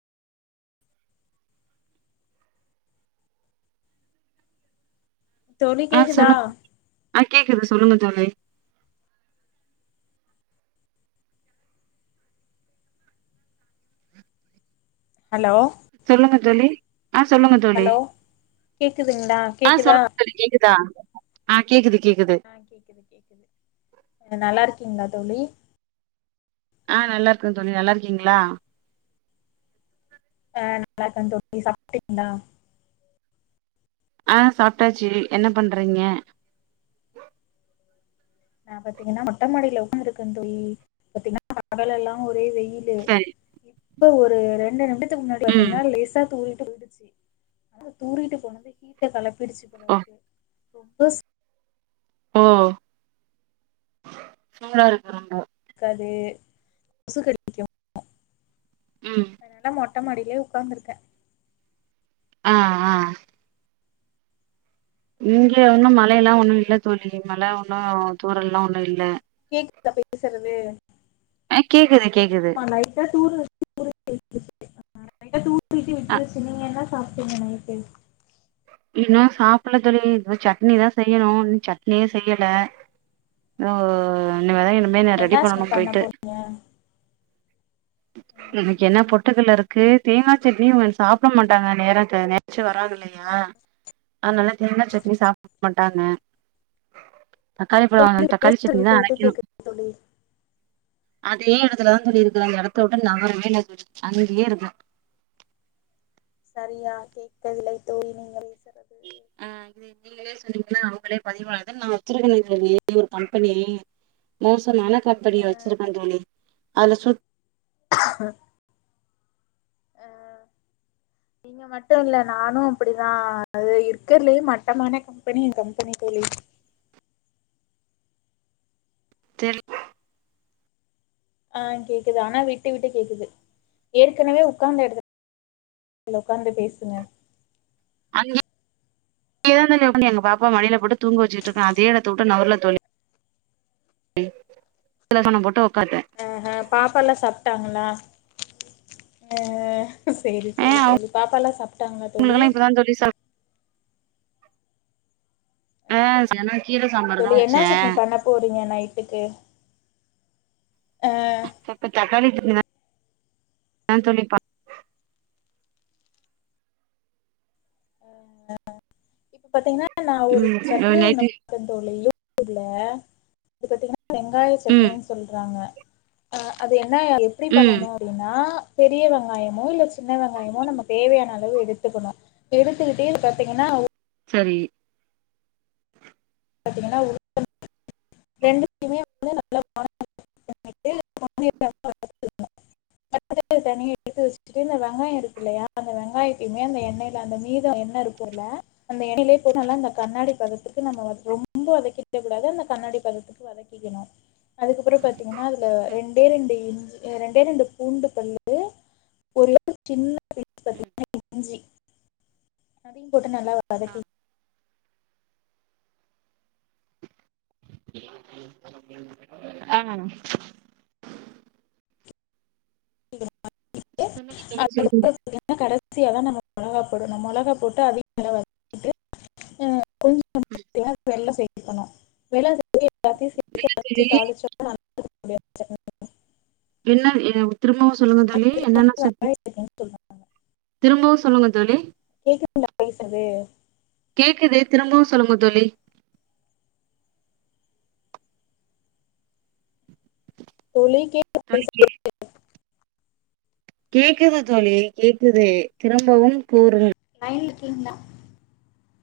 தோழி ஆ கேக்குதா சொல்லுங் ஆ கேக்குது சொல்லுங்க தோழி ஹலோ சொல்லுங்க தோழி ஆ சொல்லுங்க தோழி ஹலோ கேக்குதுங்களா ஆ கேக்குதா சொல்லுங்க தோழி கேக்குதா ஆ கேக்குது கேக்குது ஆ கேக்குது கேக்குது நல்லா இருக்கீங்ளா தோழி ஆ நல்லா இருக்கற தோழி நல்லா இருக்கீங்ளா ஆநல்லா இருக்க தோழி சாப்ட்டீங்ளா ஆ சாப்ட்டாச்சி என்ன பண்றீங்க நா பாத்தீங்கனா மொட்ட மாடியில உக்காந்திருக்க தோழி பாத்தீங்கனா பகல் எல்லா ஒரே வெயில் லு சரி இப்ப ஒரு ரெண்டு நிமிடத்துக்கு முன்னாடி ம் பாத்தீங்னா லேசா தூரிட்டு போயிடுச்சி ஆ தூறிட்டு போனது ஹீட்ட கலப்பிடுச்சி ஓ போலருக்கு ரொம்ப சூ ஓ மேல இருகுறாகோ கது கொசு கடிக்கு ம் அதனால மொட்ட மடிலயே உட்காந்திருக்க ஆ ஆ இங்க ஒன்னு மழயெல்லா ஒன்னு இல்ல தோழி மழ ஒன்னு தூரல்லா ஒன்னு இல்ல கேக்குதா பேசறது ஆ கேக்குது கேக்குது ஆமா லைட்டா தூருது னருச்சிவிட்ருச்சி நரைய தூர்னிசி அ விட்ரிச்சி நீங்க என்ன சாப்டீங்க நைட்டு இன்னு சாப்ல தோழி இது சட்னி தா செய்யணு இன்னு சட்னியே செய்யல ஒ இனிமே தா இனிமே என்ன ரெடி தோழி பண்ணணு பண்ண போயிட்டு போறீங்க ம் எனக்கு என்ன பொட்டுக்கல்ல இருக்கு தேங்கா சட்னியு இவங் சாப்ட மாட்டாங்க நேரத்த களிச்சி வராங்க இல்லயா அதனால தேங்கா சட்னி சாப்ட மாட்டாங்க தக்காளி தோழி பழம் பேசுறது தக்காளிசட்னி தா விட்டு விட்டு அரைக்கணு கேக்குது தோழி அதே எடத்துல தா தோழி இருக்க அந்த எடத்தவுட்டு நவரவேல்ல தோழி அங்கே இருக்க சரியா கேட்கவில்லை தோழி நீங்கள் ஆ கேக்குது முதலயே சொன்னீகனா அவங்களே பதிவாக நா வச்சிருகனே தோழி ஒரு கம்பெனி மோசமான கம்பெனிய வச்சிருக்க தோழி அதுல சுத் உஹம் நீங்க மட்டு இல்ல நானு அப்டிதா இருக்கறலயே மட்டமான கம் பனியன் கம்பனி தோழி தெர்ல ஆ கேக்குது ஆனா விட்டு விட்டு கேக்குது ஏற்கனவே உட்காந்த எடத்துல இதுல உக்காந்து பேசுங்க அங்க இப்படியே தானுங்க தோழி எங்க பாப்பாவ மடில போட்டு தூங்க வச்சுட்டு இருக்கே அதே இடத்தவிட்டு நவுர்ல தோழி சில சணம் போட்டு உக்காந்தே ஆஹ பாப்பல்லா சாப்ட்டாங்களா சேரி சேரி தோழி பாப்ப எல்லா சாப்ட்டாங்களா தோழி ஆ தோழி சா ஆ சாய்ந்த்ரோ கீர செரி சாம்பார்தா தோழி வச்ச என்ன சட்னி பண்ண போறீங்க நைட்டுக்கு ஆ தக் தக்காளி குர்மா அதா தோழி பன் அ பாத்தீங்கனா நா ஒரு ம் சட்னி ஒன்னு நைட்டு க்க தோழி யு டியுப்ல இது பத்தீங்கனா வெங்காய சட்னி ம் சொல்றாங்க அ அது என்னா எப்டி ம் பண்ணனு எப்டின்னா பெரிய வெங்காயமோ இல்ல சின்ன வெங்காயமோ நம்ம தேவையான அளவு எடுத்துக்கணு எடுத்துக்கிட்டே பாத்தீங்கன்னா சரி பார்த்தீங்கன்னா ஒரு ரெண்டுதையுமே வந்து நல்லா அட் வதக்குனத தனியா எடுத்து வச்சுட்டு இந்த வெங்காயம் இருக்கு இல்லையா அந்த வெங்காயத்தையுமே அந்த எண்ணயில அந்த மீதம் எண்ண இருக்குல அந்த எண்ணைலையே போட்டு நல்லா அந்த கண்ணாடி பதத்துக்கு நம்ம வதக் ரொம்ப வதக்கிக்க கூடாது அந்த கண்ணாடி பதத்துக்கு வதக்கிக்கணு அதுக்கப்புற பாத்தீங்கன்னா அதுல ரெண்டே ரெண்டு இஞ்சி ரெண்டே ரெண்டு பூண்டு பல்லு ஒ சின்ன [unintelligible] இஞ்சி அதையு போட்டு நல்லா வதக்கி ஆ சொல்லுங்க தோழி [unintelligible] சொல்லுங்க பாத்திங்கனா கடைசியா தா நம்ம மொளகா போடணு மொளகா போட்டு அதையு நல்லா வதக்கிக்கிட்டு அ கொஞ்ச பாத்தீங்கன்னா அதுக்கு வெல்ல சேத்துக்கணு வெல்ல சேர்த்துட்டு எல்லாத்தையு இல்ல தோழி சேர்த்து தாளிச்சு [unintelligible] என்ன எ திரும்பவு சொல்லுங்க தோழி இது என்னன்னா வந்து சேத்தி வெங்காய சட்னின்னு சொல்றாங்க திரும்பவு சொல்லுங்க தோழி கேக்குதுங்களா பேசறது கேக்குது திரும்பவு சொல்லுங்க தோழி தோழி கேக் தோழி கே கேக்குது தோழி கேக்குது திரும்பவும் கூறுங் லைன்ல இருக்கீங்களா